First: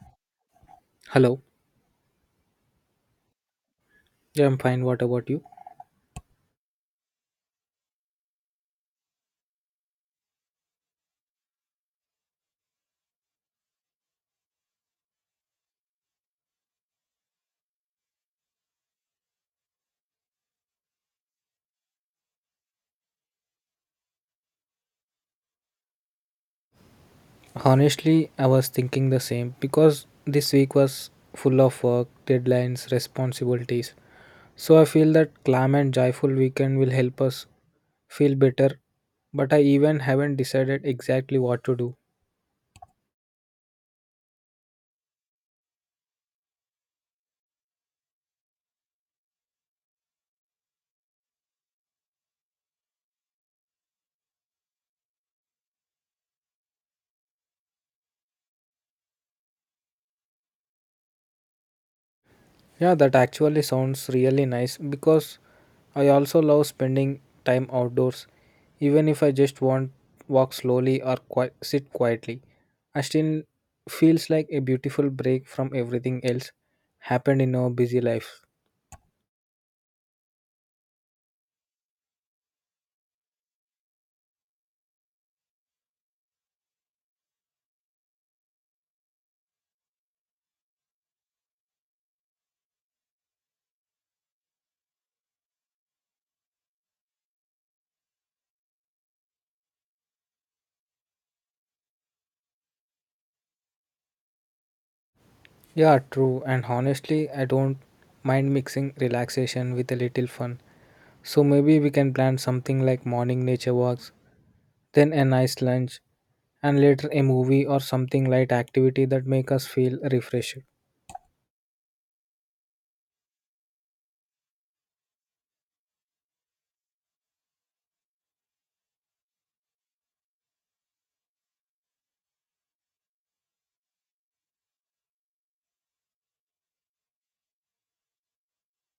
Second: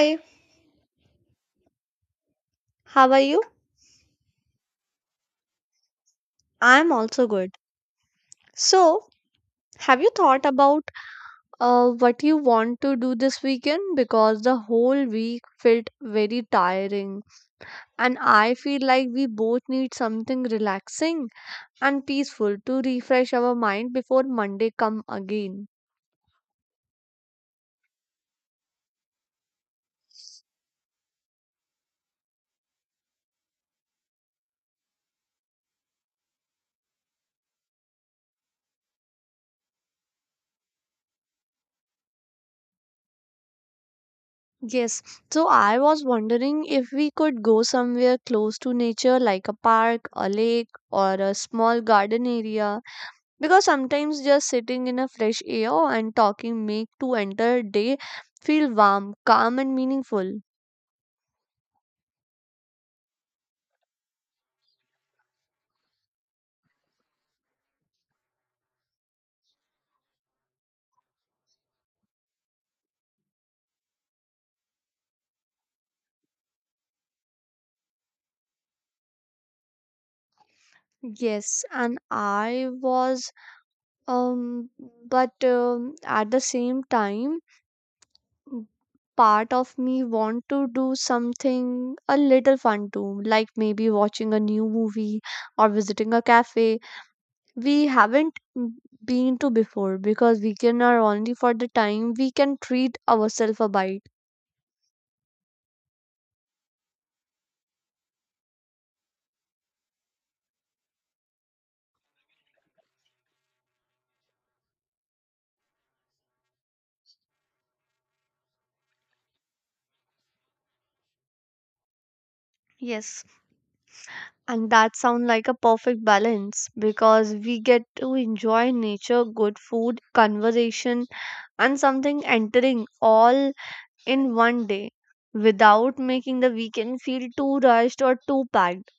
Hi, Hello. how are you? Yeah, I'm fine. What about you? I'm also good. So, have you thought about what you want to do this weekend? Because the whole week felt very tiring, and I feel like we both need something relaxing and peaceful to refresh our mind before Monday come again. Honestly, I was thinking the same because this week was full of work, deadlines, responsibilities. So I feel that calm and joyful weekend will help us feel better, but I even haven't decided exactly what to do. Yes, so I was wondering if we could go somewhere close to nature, like a park, a lake, or a small garden area. Because sometimes just sitting in a fresh air and talking make to enter day feel warm calm and meaningful. Yeah, that actually sounds really nice because I also love spending time outdoors. Even if I just want walk slowly or sit quietly, I still feels like a beautiful break from everything else happened in our busy life. Yes, and I was um but at the same time part of me want to do something a little fun too, like maybe watching a new movie or visiting a cafe we haven't m- been to before because weekend are only for the time we can treat ourselves a bite. Yeah, true. And honestly, I don't mind mixing relaxation with a little fun. So maybe we can plan something like morning nature walks then a nice lunch, and later a movie or something light activity that make us feel refreshed. Yes. And that sounds like a perfect balance because we get to enjoy nature, good food, conversation, and something entering all in one day without making the weekend feel too rushed or too packed.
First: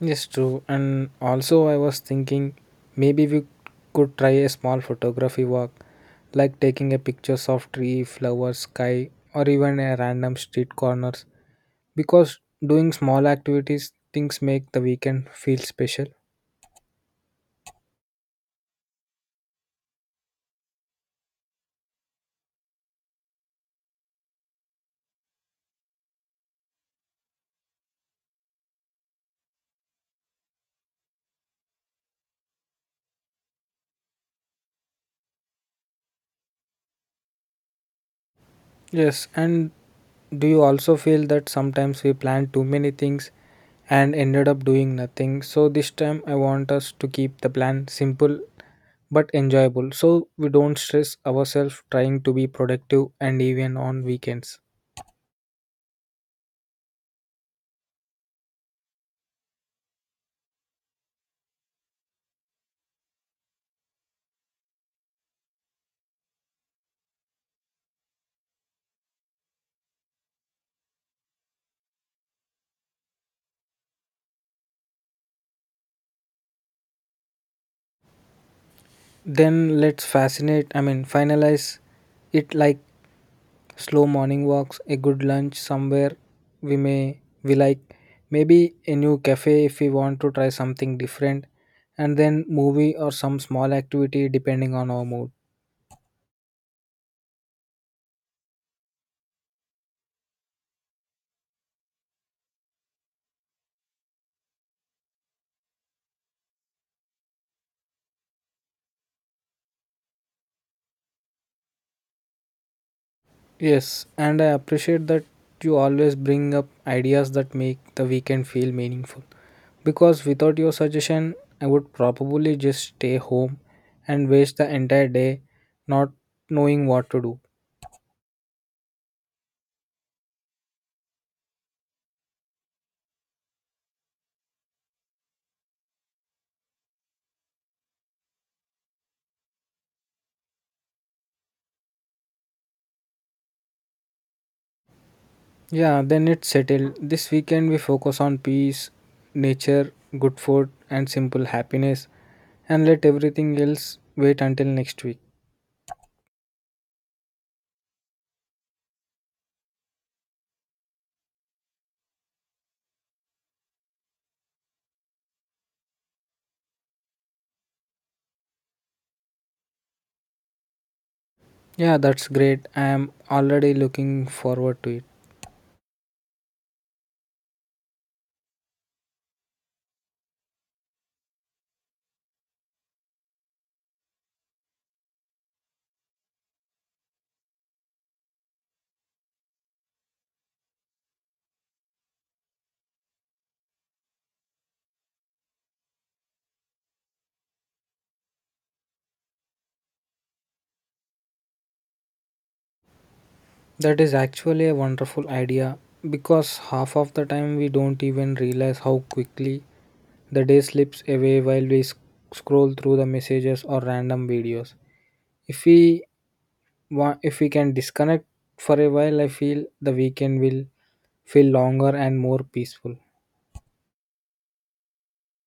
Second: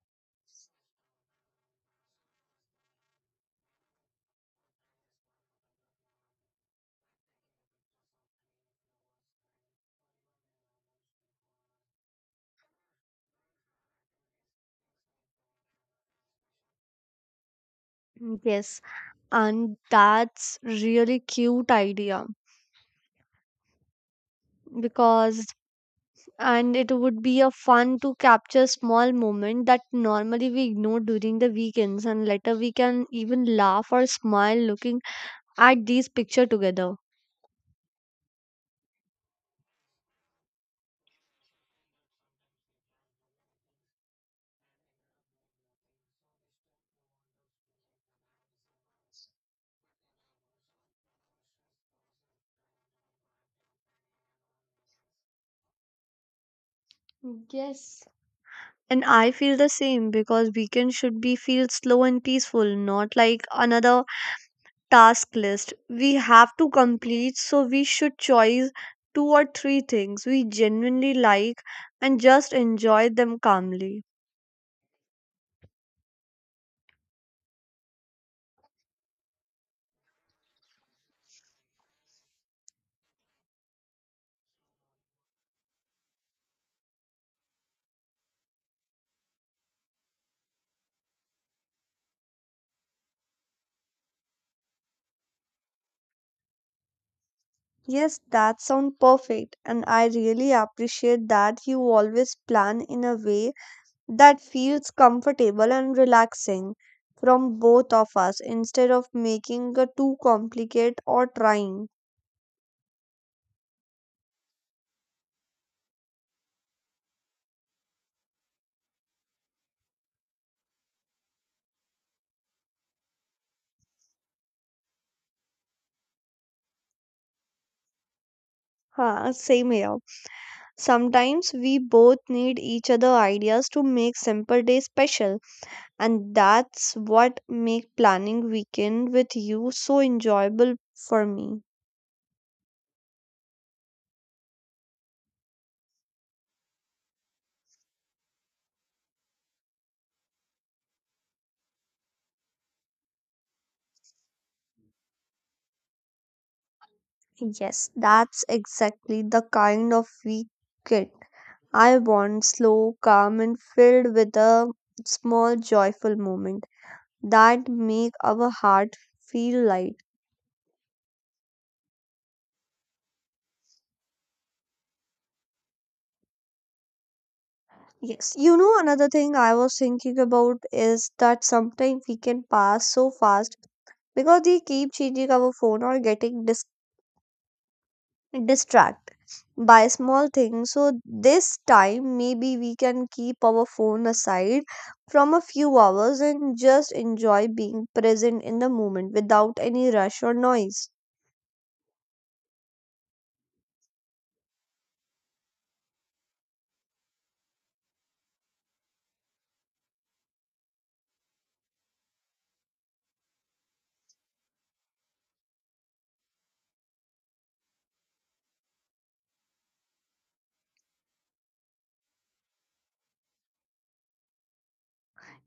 Yes, true. And also, I was thinking maybe we could try a small photography walk, like taking a pictures of tree, flowers, sky, or even a random street corners. Because doing small activities, things make the weekend feel special. Yes, and that's really cute idea because and it would be a fun to capture small moment that normally we ignore during the weekends and later we can even laugh or smile looking at these picture together. Yes, and do you also feel that sometimes we plan too many things and ended up doing nothing? So this time I want us to keep the plan simple but enjoyable so we don't stress ourselves trying to be productive and even on weekends. Yes. And I feel the same because weekend should be feel slow and peaceful, not like another task list we have to complete. So we should choose two or three things we genuinely like and just enjoy them calmly. Then let's I mean, finalize it like slow morning walks, a good lunch somewhere we like, maybe a new cafe if we want to try something different, and then movie or some small activity depending on our mood. Yes, that sounds perfect. And I really appreciate that you always plan in a way that feels comfortable and relaxing from both of us instead of making it too complicated or trying. Yes, and I appreciate that you always bring up ideas that make the weekend feel meaningful. Because without your suggestion, I would probably just stay home and waste the entire day not knowing what to do. Huh, same here. Sometimes we both need each other ideas to make simple day special, and that's what make planning weekend with you so enjoyable for me. Yeah, then it's settled. This weekend we focus on peace, nature, good food, and simple happiness, and let everything else wait until next week. Yes, that's exactly the kind of weekend I want, slow, calm, and filled with a small joyful moment that make our heart feel light. Yeah, that's great. I am already looking forward to it. Yes, you know another thing I was thinking about is that sometimes we can pass so fast because they keep changing our phone or getting distracted by small things, so this time maybe we can keep our phone aside from a few hours and just enjoy being present in the moment without any rush or noise. That is actually a wonderful idea because half of the time we don't even realize how quickly the day slips away while we scroll through the messages or random videos. If we if we can disconnect for a while, I feel the weekend will feel longer and more peaceful.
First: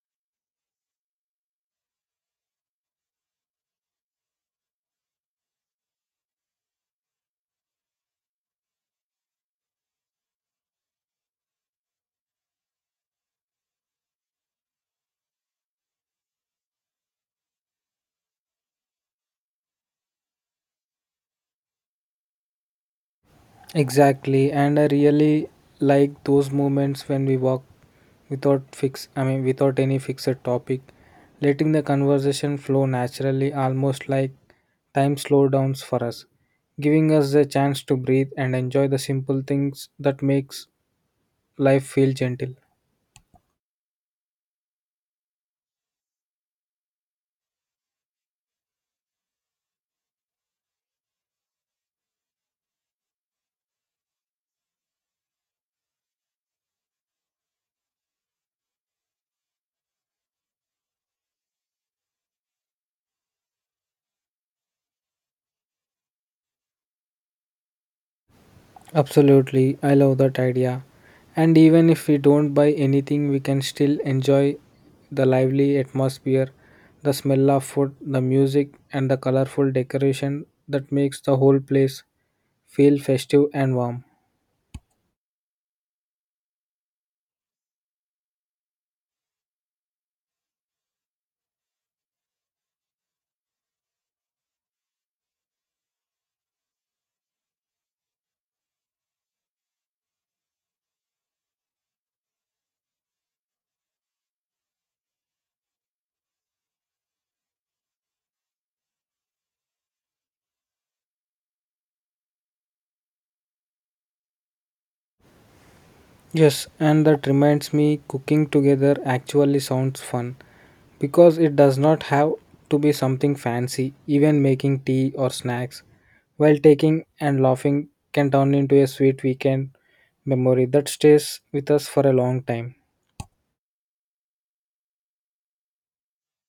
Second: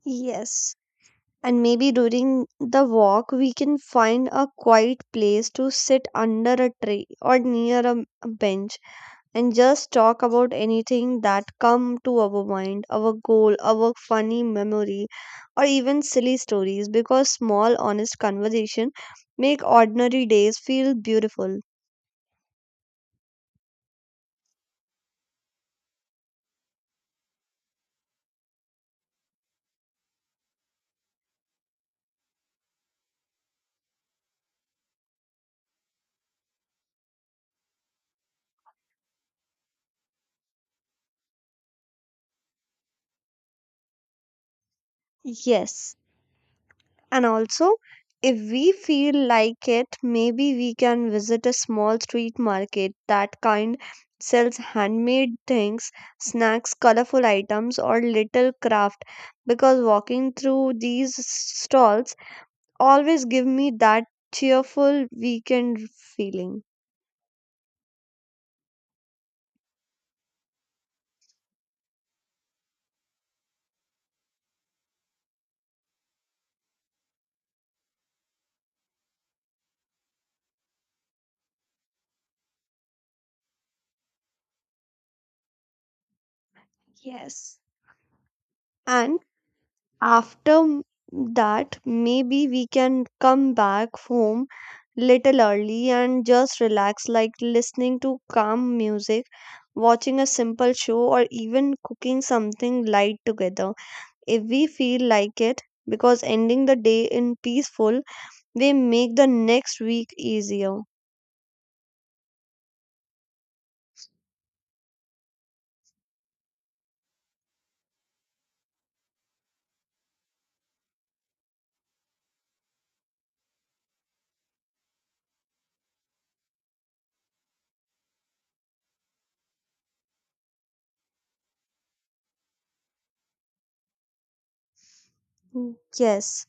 Yes, and maybe during the walk we can find a quiet place to sit under a tree or near a bench and just talk about anything that come to our mind, our goal, our funny memory, or even silly stories, because small honest conversation make ordinary days feel beautiful. Exactly. And I really like those moments when we walk without fix I mean without any fixed topic, letting the conversation flow naturally, almost like time slowdowns for us, giving us the chance to breathe and enjoy the simple things that makes life feel gentle. Yes, and also if we feel like it, maybe we can visit a small street market that kind sells handmade things, snacks, colorful items, or little craft, because walking through these stalls always give me that cheerful weekend feeling. Absolutely, I love that idea. And even if we don't buy anything, we can still enjoy the lively atmosphere, the smell of food, the music, and the colorful decoration that makes the whole place feel festive and warm. Yes. And after m- that, maybe we can come back home little early and just relax, like listening to calm music, watching a simple show, or even cooking something light together if we feel like it. Because ending the day in peaceful, they make the next week easier. Yes, and that reminds me cooking together actually sounds fun. Because it does not have to be something fancy, even making tea or snacks while taking and laughing can turn into a sweet weekend memory that stays with us for a long time. Mm, yes.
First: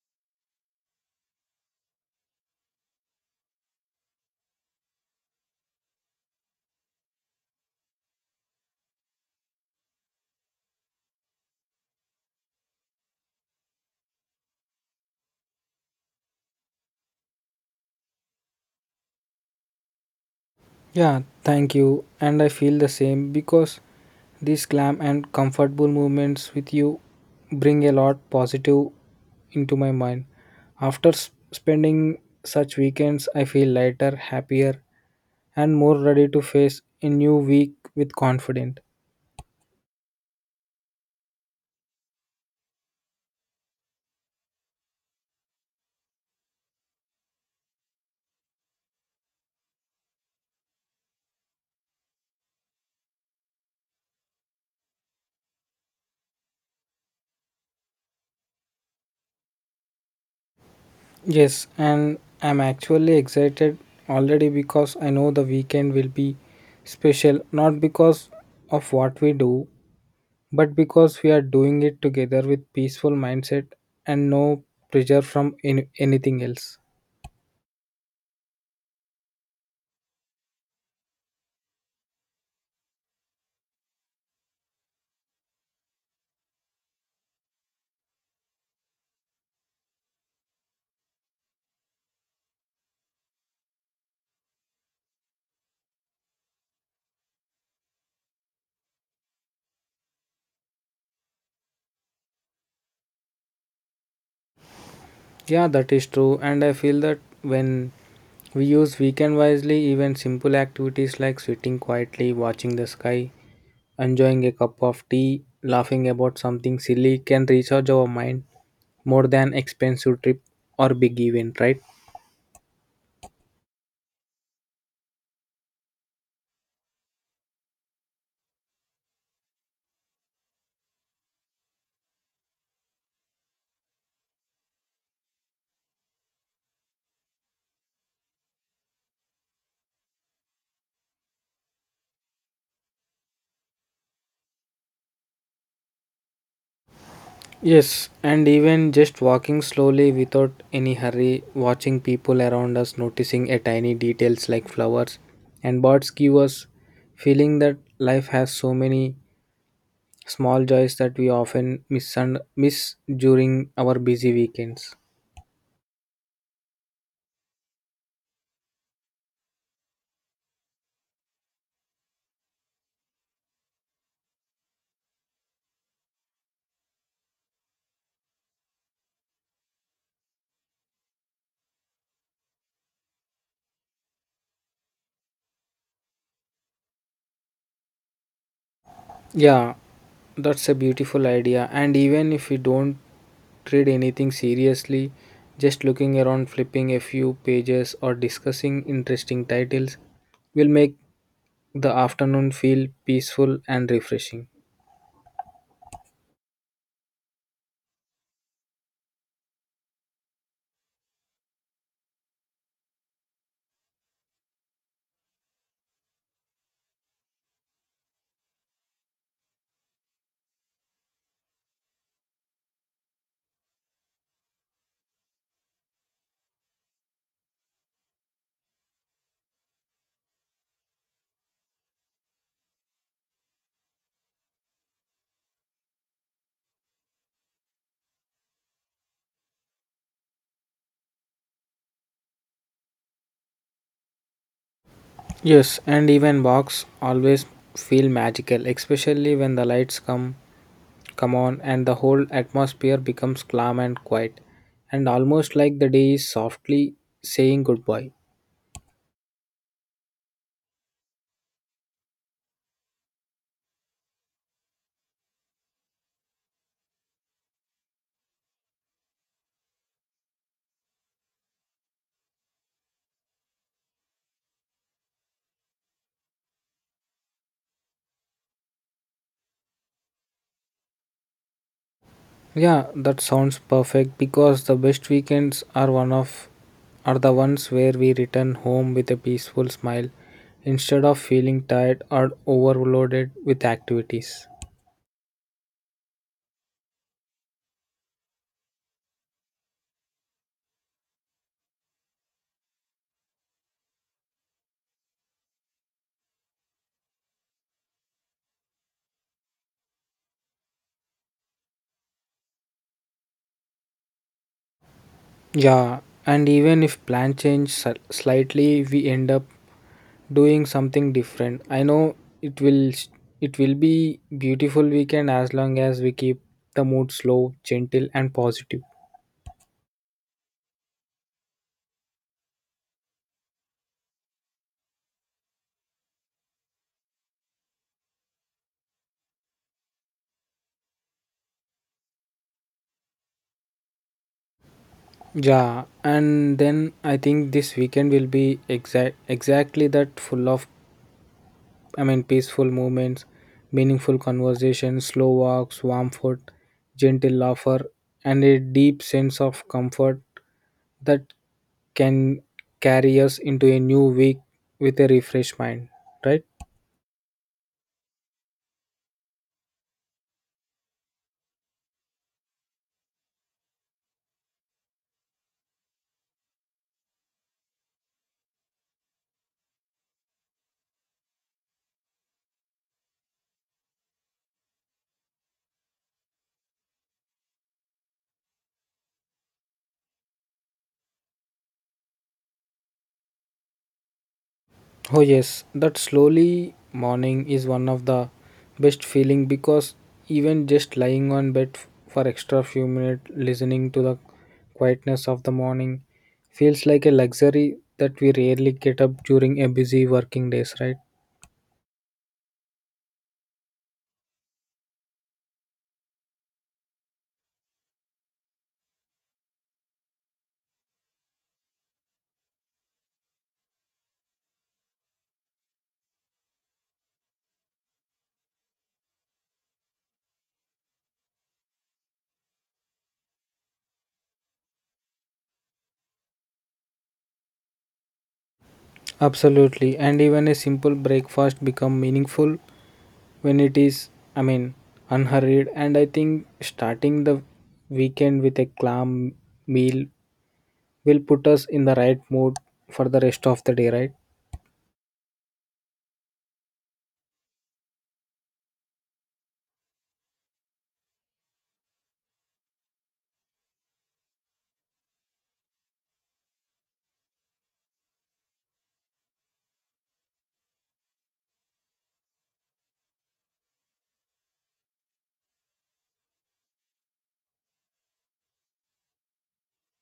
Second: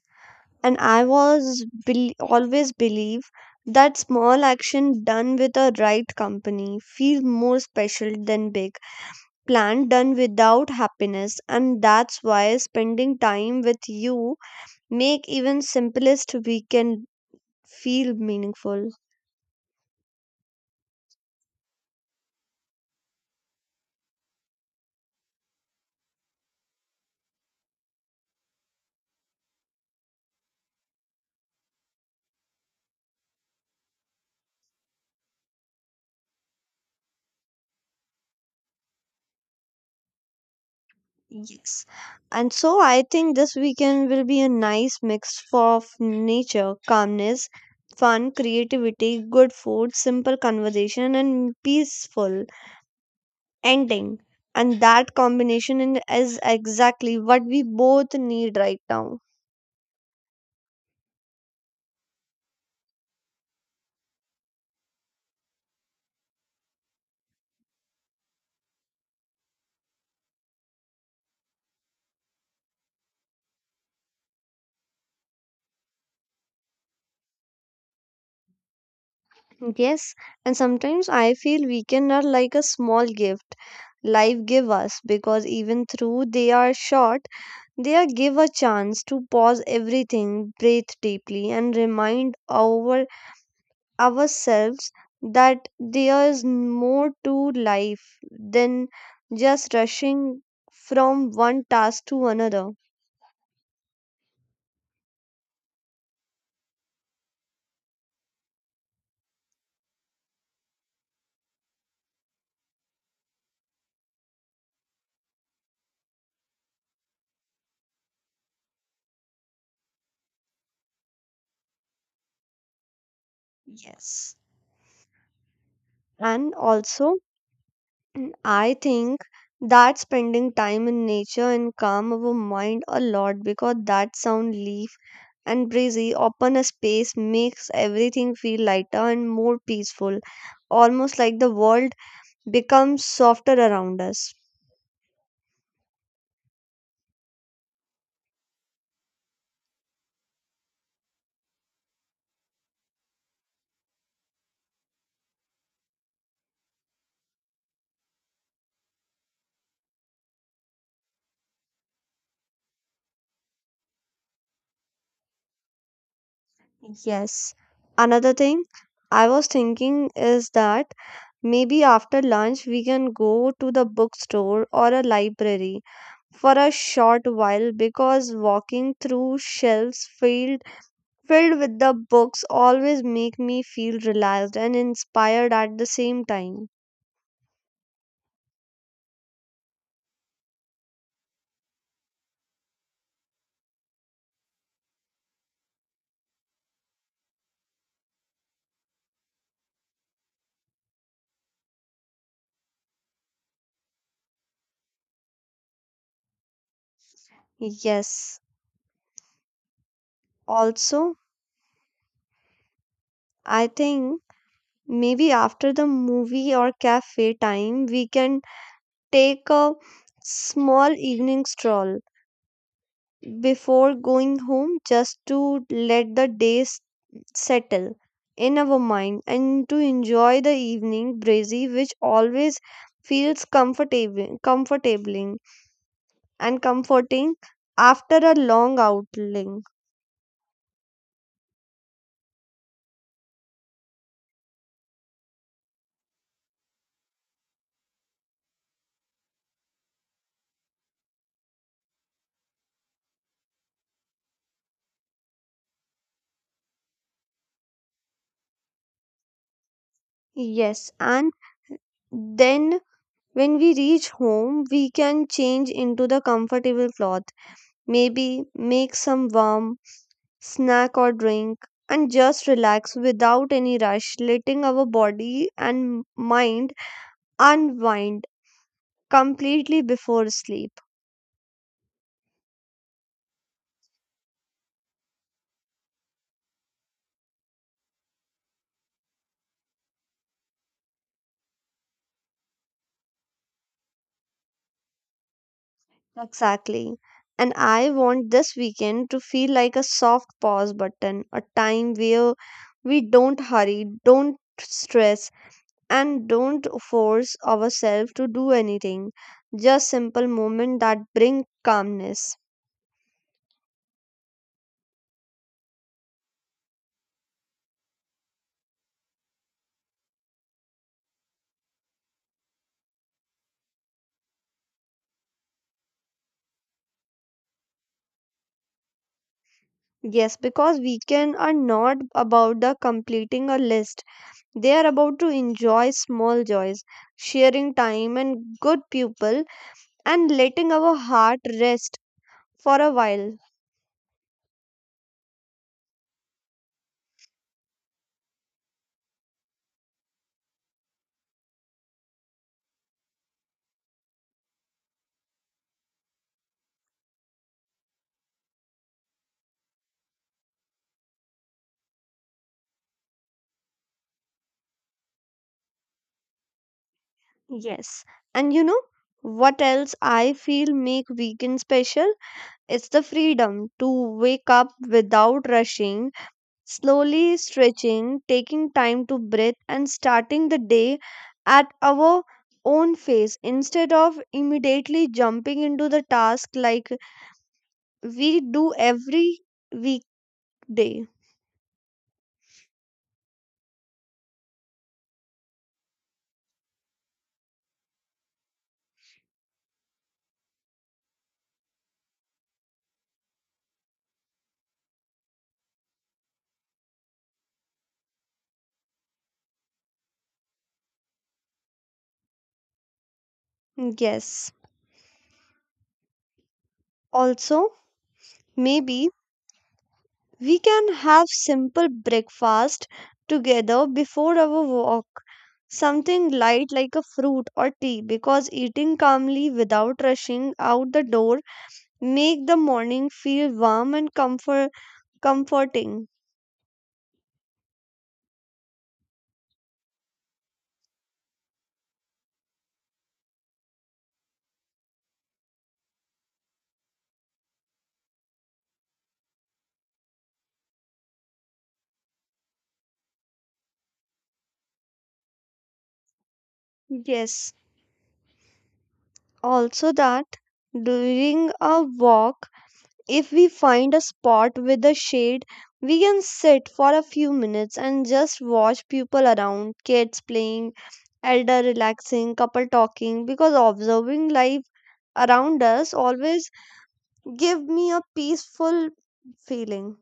And I always believe that small action done with a right company feel more special than big plan done without happiness, and that's why spending time with you make even simplest weekend feel meaningful. Yeah, thank you. And I feel the same because these calm and comfortable moments with you bring a lot positive into my mind. After spending such weekends, I feel lighter, happier, and more ready to face a new week with confidence. Yes, and so I think this weekend will be a nice mix of nature calmness, fun creativity, good food, simple conversation and peaceful ending. And that is exactly what we both need right now. Yes, and I'm actually excited already because I know the weekend will be special, not because of what we do, but because we are doing it together with peaceful mindset and no pressure from anything else. Yes, and sometimes I feel weekends are like a small gift life give us because even through they are short, they are give a chance to pause everything, breathe deeply, and remind ourselves that there is more to life than just rushing from one task to another. Yeah, that is true, and I feel that when we use weekend wisely, even simple activities like sitting quietly, watching the sky, enjoying a cup of tea, laughing about something silly can recharge our mind more than expensive trip or big event, right? Yes. And also, I think that spending time in nature and calm our mind a lot because that sound leaf and breezy open a space makes everything feel lighter and more peaceful, almost like the world becomes softer around us. Yes, and even just walking slowly without any hurry, watching people around us, noticing a tiny details like flowers and birds give us feeling that life has so many small joys that we often miss during our busy weekends. Yes. Another thing I was thinking is that maybe after lunch we can go to the bookstore or a library for a short while because walking through shelves filled with the books always make me feel relaxed and inspired at the same time. Yeah, that's a beautiful idea. And even if we don't read anything seriously, just looking around, flipping a few pages, or discussing interesting titles will make the afternoon feel peaceful and refreshing. Yes. Also, I think maybe after the movie or cafe time we can take a small evening stroll before going home just to let the settle in our mind and to enjoy the evening breezy which always feels comfortable comfortabling and comforting after a long outing. Yes, and even walks always feel magical, especially when the lights come on and the whole atmosphere becomes calm and quiet, and almost like the day is softly saying goodbye. Yes, and then when we reach home we can change into the comfortable clothes, maybe make some warm snack or drink, and just relax without any rush, letting our body and mind unwind completely before sleep. Yeah, that sounds perfect because the best weekends are one of are the ones where we return home with a peaceful smile instead of feeling tired or overloaded with activities. Exactly. And I want this weekend to feel like a soft pause button, a time where we don't hurry, don't stress, and don't force ourselves to do anything. Just simple moments that bring calmness. Yeah, and even if plan change slightly, we end up doing something different. I know it will s- it will be beautiful weekend as long as we keep the mood slow, gentle and positive. Yes, because weekends are not about the completing a list. They are about to enjoy small joys, sharing time and good people and letting our heart rest for a while. Yeah, and then I think this weekend will be exactly that full of, I mean, peaceful moments, meaningful conversations, slow walks, warm food, gentle laughter, and a deep sense of comfort that can carry us into a new week with a refreshed mind, right? Yes. And you know what else I feel make weekend special? It's the freedom to wake up without rushing slowly stretching, taking time to breathe, and starting the day at our own pace instead of immediately jumping into the task like we do every weekday. Oh yes, that slowly morning is one of the best feeling because even just lying on bed for extra few minutes listening to the quietness of the morning feels like a luxury that we rarely get up during a busy working days, right? Yes. Also, maybe we can have simple breakfast together before our walk. Something light like a fruit or tea because eating calmly without rushing out the door make the morning feel warm and comforting. Absolutely. And even a simple breakfast become meaningful when it is, I mean, unhurried and I think starting the weekend with a calm meal will put us in the right mood for the rest of the day, right? Yes, also that during a walk, if we find a spot with a shade, we can sit for a few minutes and just watch people around, kids playing, elder relaxing, couple talking, because observing life around us always give me a peaceful feeling.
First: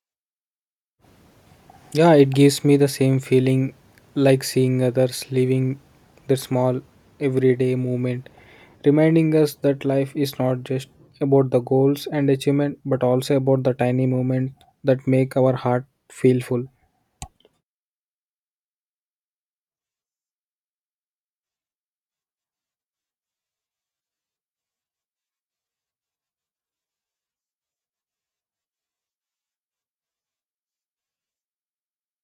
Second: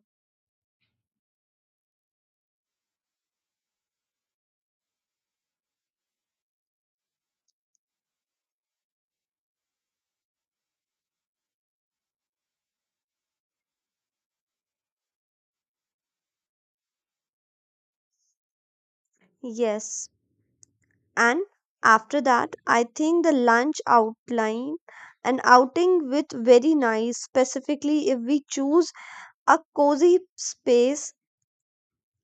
Yeah, it gives me the same feeling like seeing others living their small everyday moment, reminding us that life is not just about the goals and achievement, but also about the tiny moments that make our heart feel full. Yes. And after that I think the lunch outline an outing with very nice specifically if we choose a cozy space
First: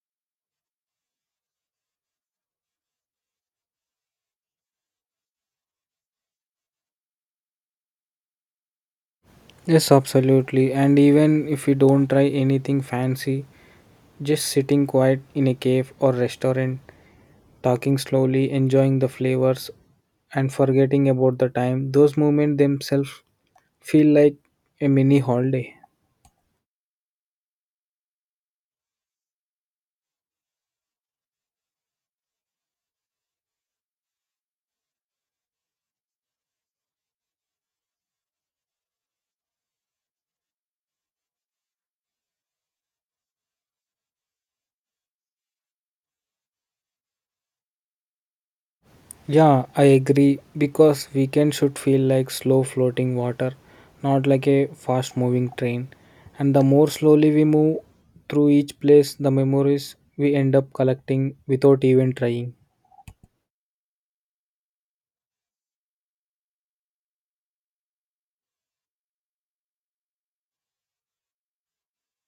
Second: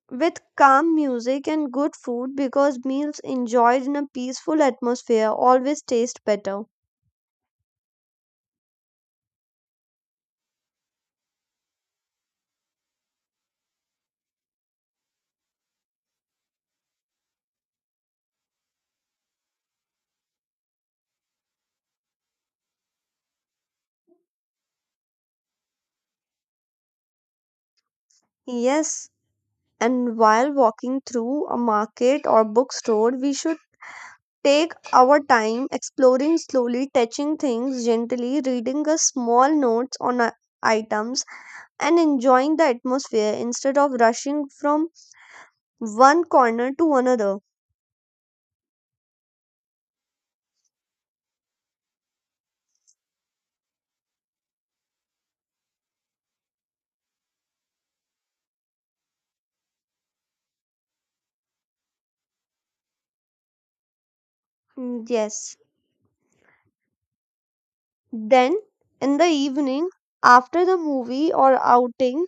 with calm music and good food, because meals enjoyed in a peaceful atmosphere always taste better. Yes, absolutely. And even if we don't try anything fancy, just sitting quiet in a cave or restaurant talking slowly, enjoying the flavors, and forgetting about the time. Those moments themselves feel like a mini holiday. Yes, and while walking through a market or bookstore we should take our time exploring slowly, touching things gently, reading a small notes on items, and enjoying the atmosphere instead of rushing from one corner to another. Yeah, I agree because weekend should feel like slow floating water, not like a fast moving train. And the more slowly we move through each place, the memories we end up collecting without even trying. Mm, yes. Then, in the evening, after the movie or outing,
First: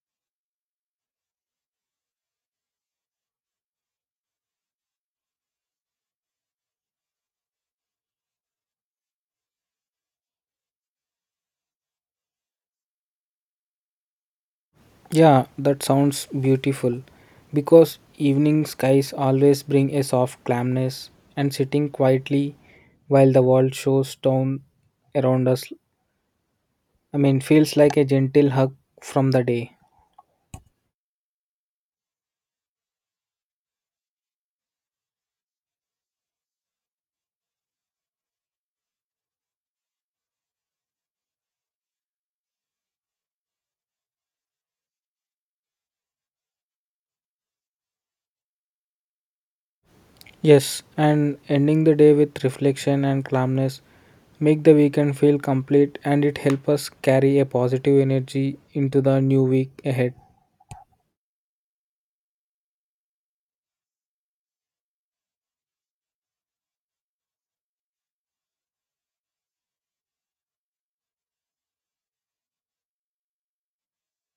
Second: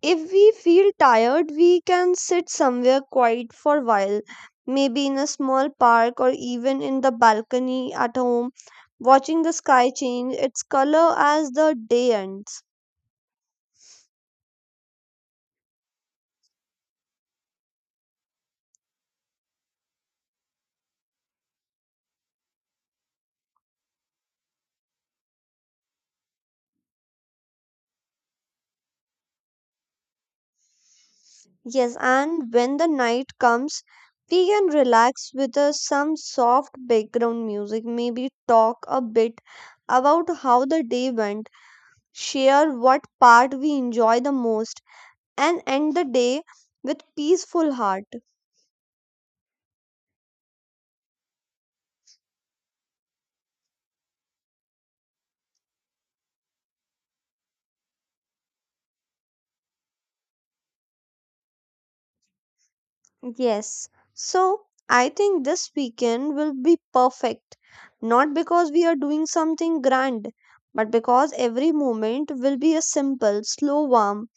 if we feel tired, we can sit somewhere quiet for a while, maybe in a small park or even in the balcony at home, watching the sky change its color as the day ends. Yeah, that sounds beautiful because evening skies always bring a soft calmness and sitting quietly while the world shows down around us. I mean, feels like a gentle hug from the day. Yes, and when the night comes, we can relax with some soft background music, maybe talk a bit about how the day went, share what part we enjoy the most, and end the day with peaceful heart. Yes, and ending the day with reflection and calmness make the weekend feel complete and it helps us carry a positive energy into the new week ahead. Yes. So, I think this weekend will be perfect, not because we are doing something grand, but because every moment will be a simple, slow warm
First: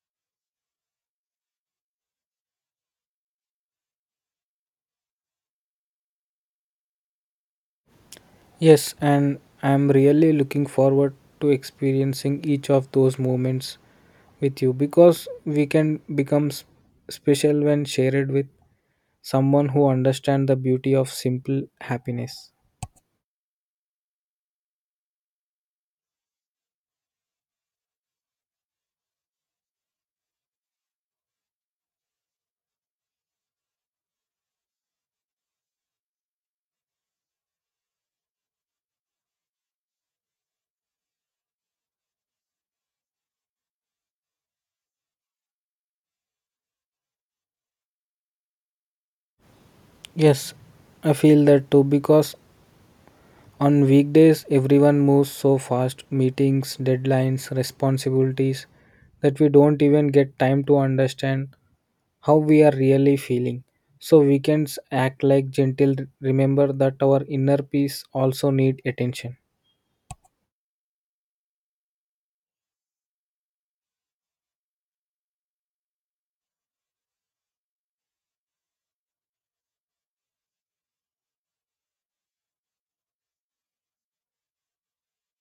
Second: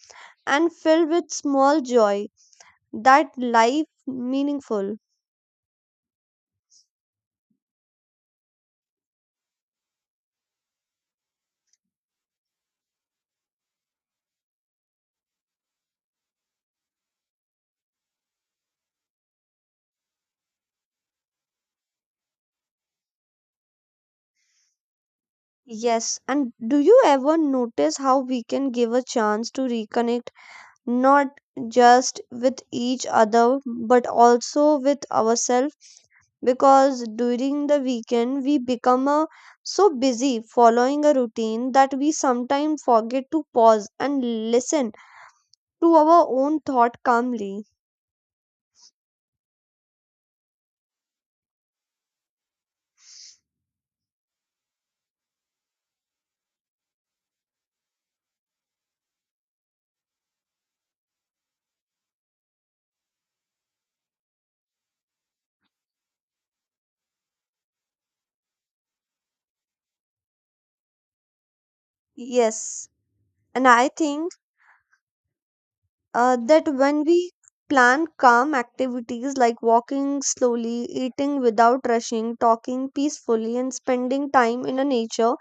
and filled with small joy. That life meaningful. Yes, and I'm really looking forward to experiencing each of those moments with you because we can become special when shared with someone who understands the beauty of simple happiness. Yes, and do you ever notice how we can give a chance to reconnect not just with each other but also with ourselves? Because during the weekend, we become so busy following a routine that we sometimes forget to pause and listen to our own thought calmly. Yes, I feel that too because on weekdays everyone moves so fast meetings, deadlines, responsibilities that we don't even get time to understand how we are really feeling. So weekends act like gentle remember that our inner peace also need attention. Yes, and I think that when we plan calm activities like walking slowly, eating without rushing, talking peacefully, and spending time in a nature,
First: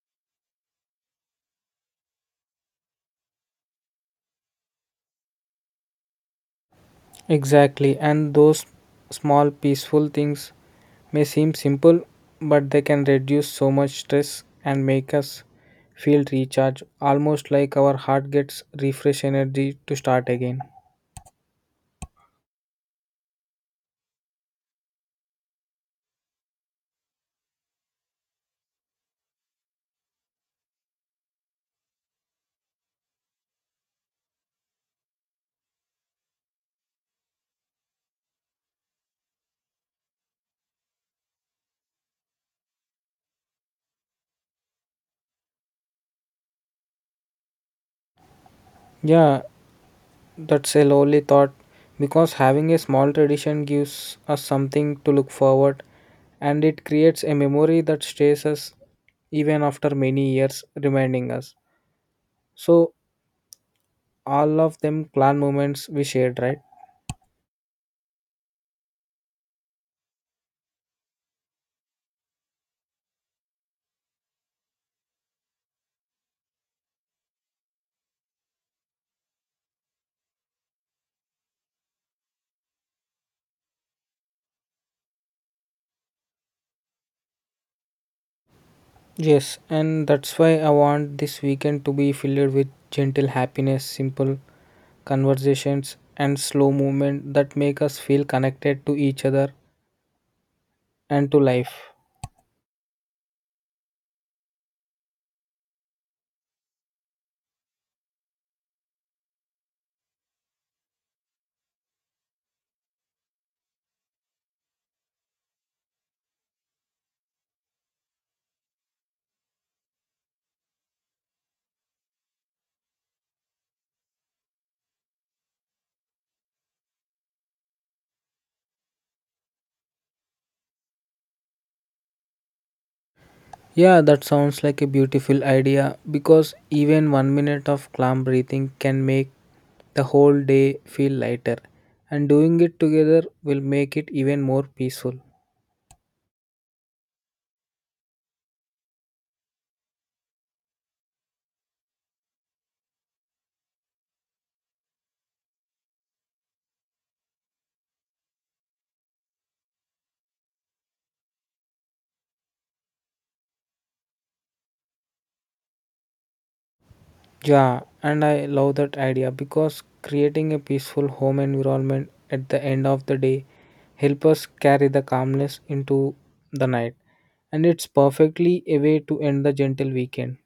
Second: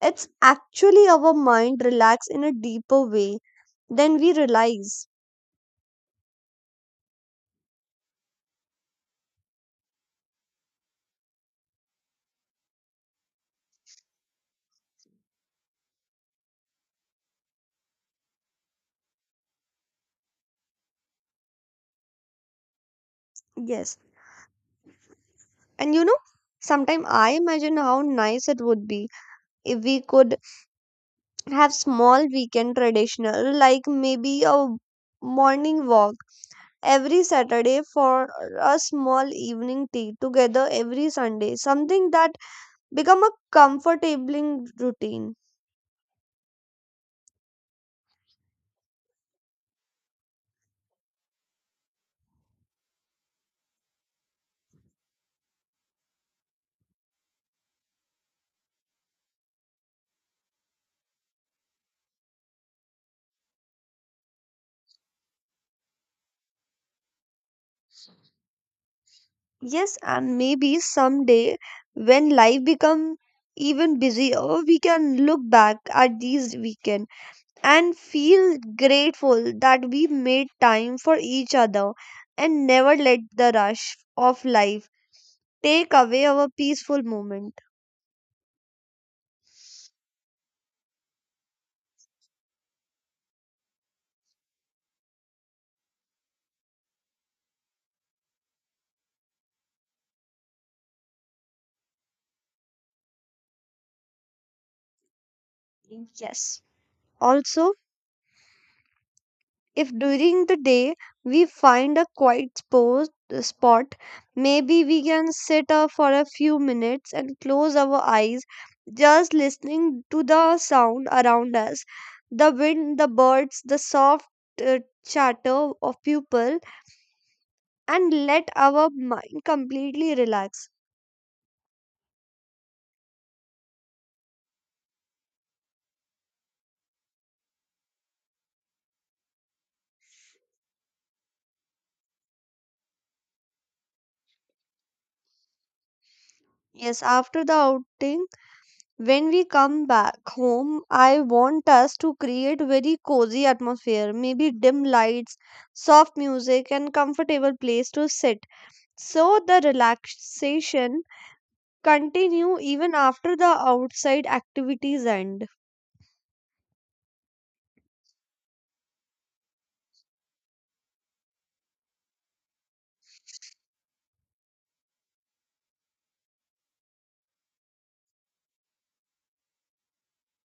it's actually our mind relax in a deeper way than we realize. Exactly, and those small peaceful things may seem simple, but they can reduce so much stress and make us feel recharged, almost like our heart gets refresh energy to start again. Yes. And you know, sometimes I imagine how nice it would be if we could have small weekend traditional, like maybe a morning walk every Saturday for a small evening tea together every Sunday, something that become a comfortable routine. Yeah, that's a lovely thought because having a small tradition gives us something to look forward and it creates a memory that stays us even after many years reminding us. So all of them clan moments we shared, right? Yes, and maybe someday when life become even busier, we can look back at these weekend and feel grateful that we made time for each other and never let the rush of life take away our peaceful moment. Yes, and that's why I want this weekend to be filled with gentle happiness, simple conversations and slow movement that make us feel connected to each other and to life. Yes. Also, if during the day we find a quiet spot, maybe we can sit for a few minutes and close our eyes, just listening to the sound around us, the wind, the birds, the soft uh, chatter of people, and let our mind completely relax. Yeah, that sounds like a beautiful idea because even one minute of calm breathing can make the whole day feel lighter, and doing it together will make it even more peaceful. Yes, after the outing, when we come back home, I want us to create very cozy atmosphere, maybe dim lights, soft music and comfortable place to sit. So the relaxation continue even after the outside activities end. Yeah, and I love that idea because creating a peaceful home environment at the end of the day help us carry the calmness into the night, and it's perfectly a way to end the gentle weekend.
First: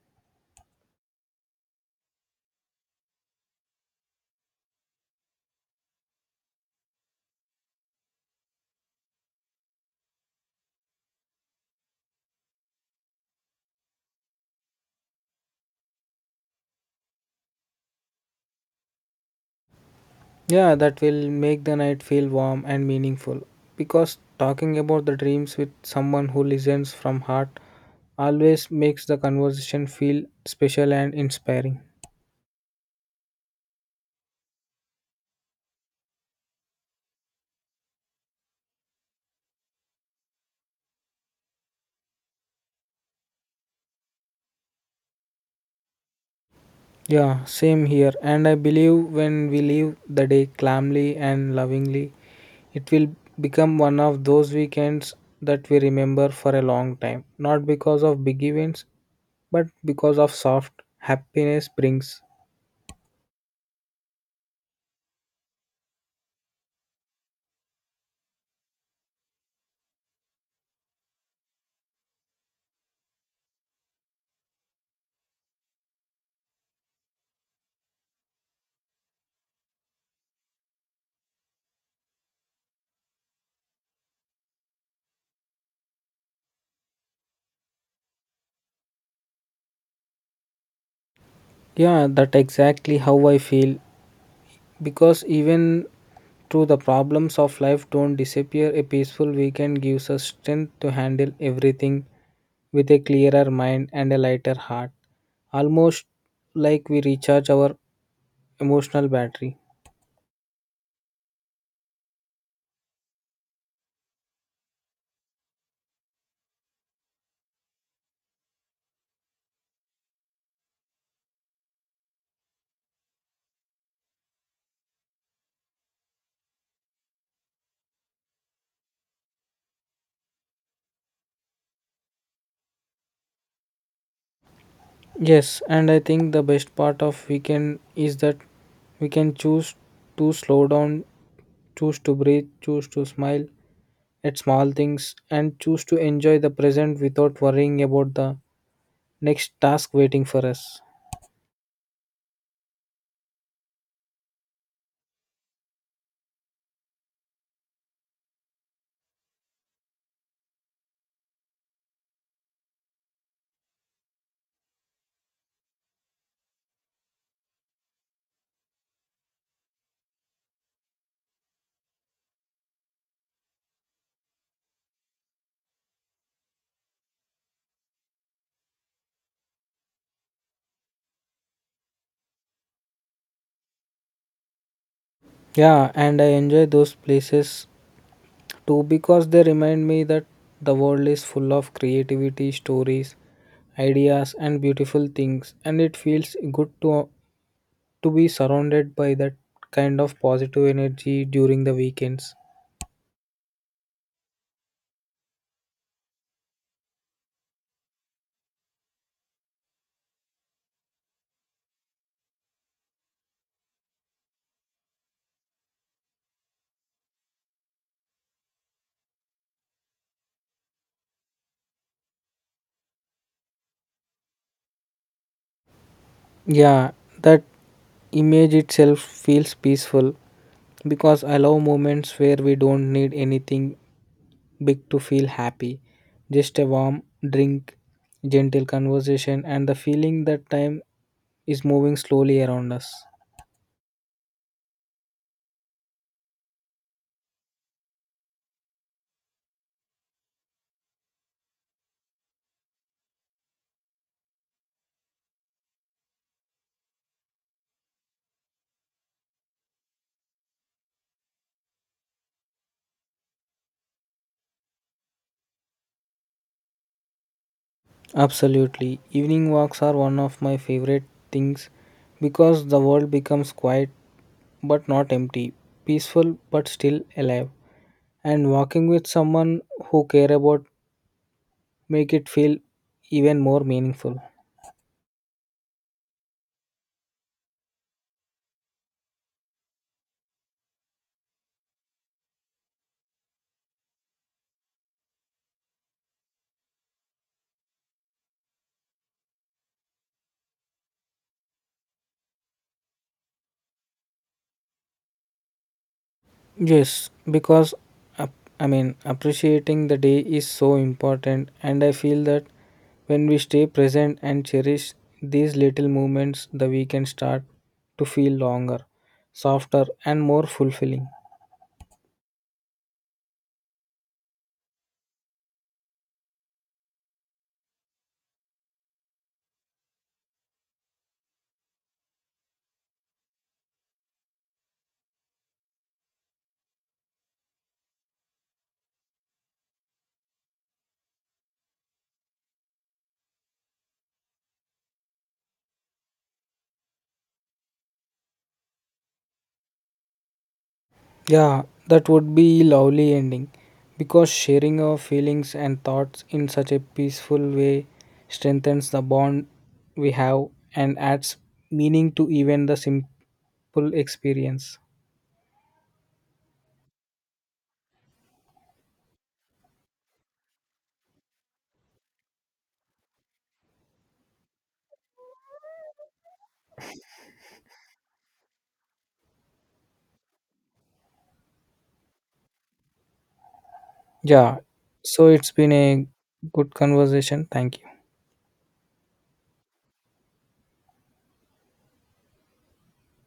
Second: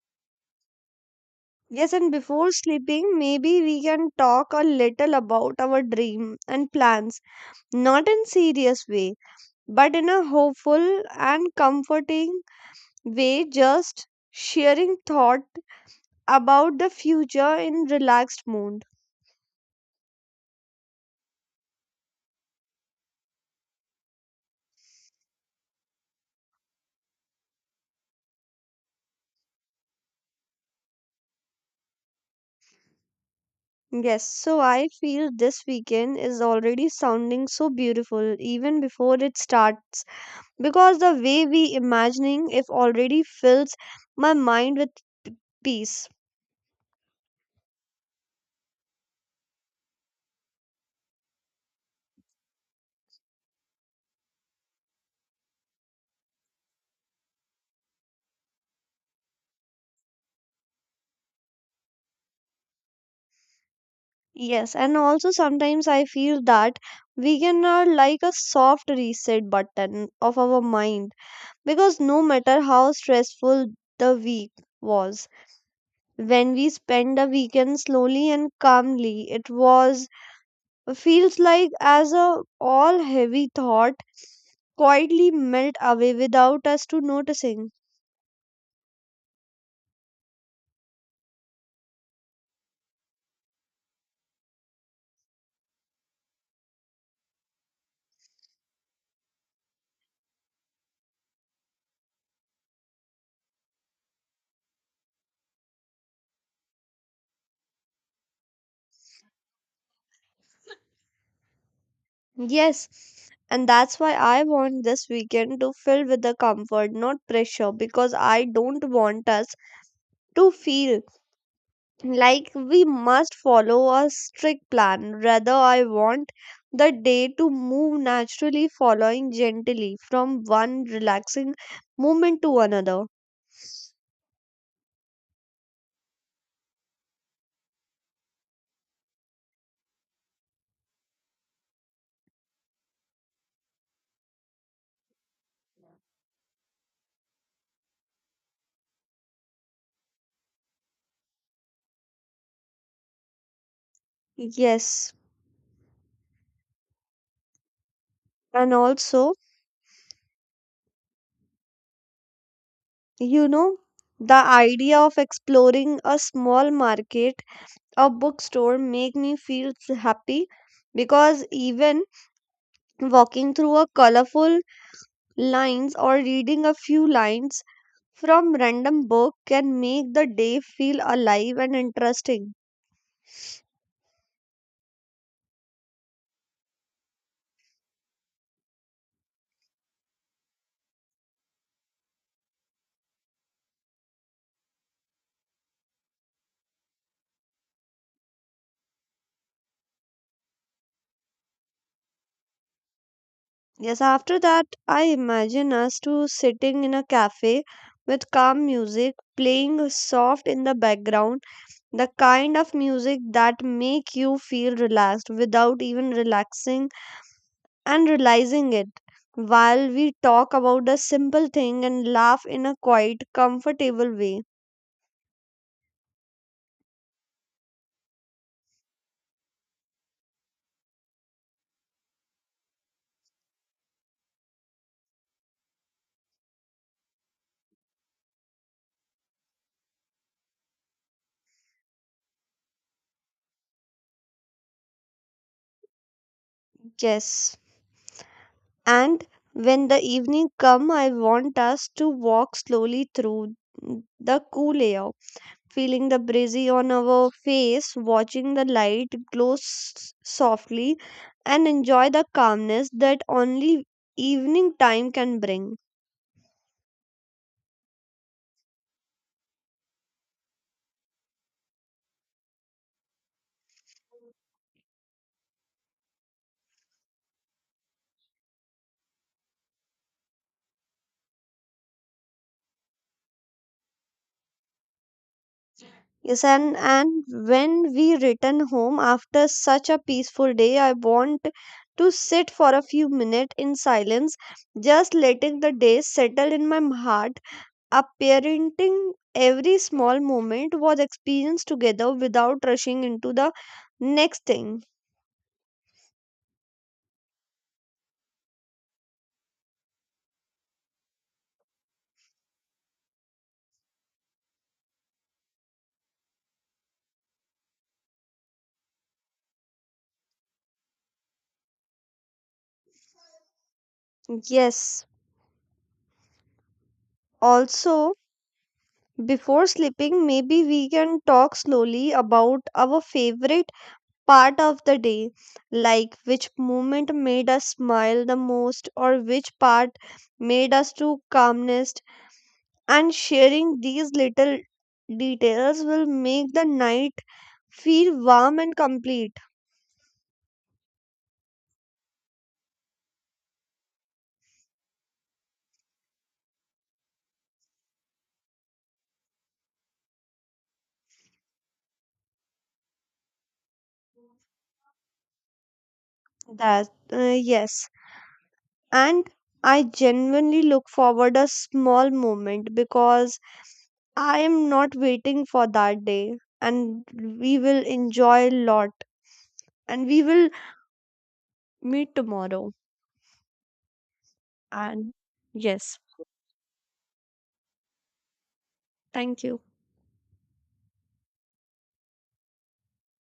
Yes, and before sleeping, maybe we can talk a little about our dream and plans, not in serious way, but in a hopeful and comforting way, just sharing thought about the future in relaxed mood. Yeah, that will make the night feel warm and meaningful because talking about the dreams with someone who listens from heart always makes the conversation feel special and inspiring. Yes, so I feel this weekend is already sounding so beautiful even before it starts because the way we imagining it already fills my mind with peace. Yeah, same here. And I believe when we leave the day calmly and lovingly, it will become one of those weekends that we remember for a long time, not because of big events, but because of soft happiness brings. Yes, and also sometimes I feel that weekend are like a soft reset button of our mind because no matter how stressful the week was, when we spend the weekend slowly and calmly, it was feels like as a all heavy thought quietly melt away without us to noticing. Yeah, that exactly how I feel. Because even through the problems of life don't disappear, a peaceful weekend gives us strength to handle everything with a clearer mind and a lighter heart. Almost like we recharge our emotional battery. Yes, and that's why I want this weekend to fill with the comfort, not pressure, because I don't want us to feel like we must follow a strict plan. Rather, I want the day to move naturally, following gently from one relaxing moment to another. Yes, and I think the best part of weekend is that we can choose to slow down, choose to breathe, choose to smile at small things, and choose to enjoy the present without worrying about the next task waiting for us. Yes, and also you know, the idea of exploring a small market or bookstore make me feel happy because even walking through a colorful lines or reading a few lines from random book can make the day feel alive and interesting. Yeah, and I enjoy those places too because they remind me that the world is full of creativity, stories, ideas, and beautiful things, and it feels good to be surrounded by that kind of positive energy during the weekends. Yes, after that I imagine us to sitting in a cafe with calm music playing soft in the background, the kind of music that make you feel relaxed without even relaxing and realizing it, while we talk about the simple thing and laugh in a quiet comfortable way. Yeah, that image itself feels peaceful because I love moments where we don't need anything big to feel happy. Just a warm drink, gentle conversation, and the feeling that time is moving slowly around us. Yes, and when the evening come I want us to walk slowly through the cool air, feeling the breezy on our face, watching the softly, and enjoy the calmness that only evening time can bring. Absolutely. Evening walks are one of my favorite things because the world becomes quiet but not empty, peaceful but still alive. And walking with someone who care about make it feel even more meaningful. Yes, and when we return home after such a peaceful day, I want to sit for a few minutes in silence, just letting the day settle in my heart. Appreciating every small moment was experienced together without rushing into the next thing. Yes, because ap- I mean, appreciating the day is so important, and I feel that when we stay present and cherish these little moments, the weekend start to feel longer, softer, and more fulfilling. Yes. Also, before sleeping, maybe we can talk slowly about our favorite part of the day, like which moment made us smile the most or which part made us to calmest. And sharing these little details will make the night feel warm and complete. Yeah, that would be lovely ending because sharing our feelings and thoughts in such a peaceful way strengthens the bond we have and adds meaning to even the simple experience. That yes, and I genuinely look forward a small moment because I am not waiting for that day, and we will enjoy a lot, and we will meet tomorrow. Yeah. And So it's been yes. a good conversation. Thank you. Thank you.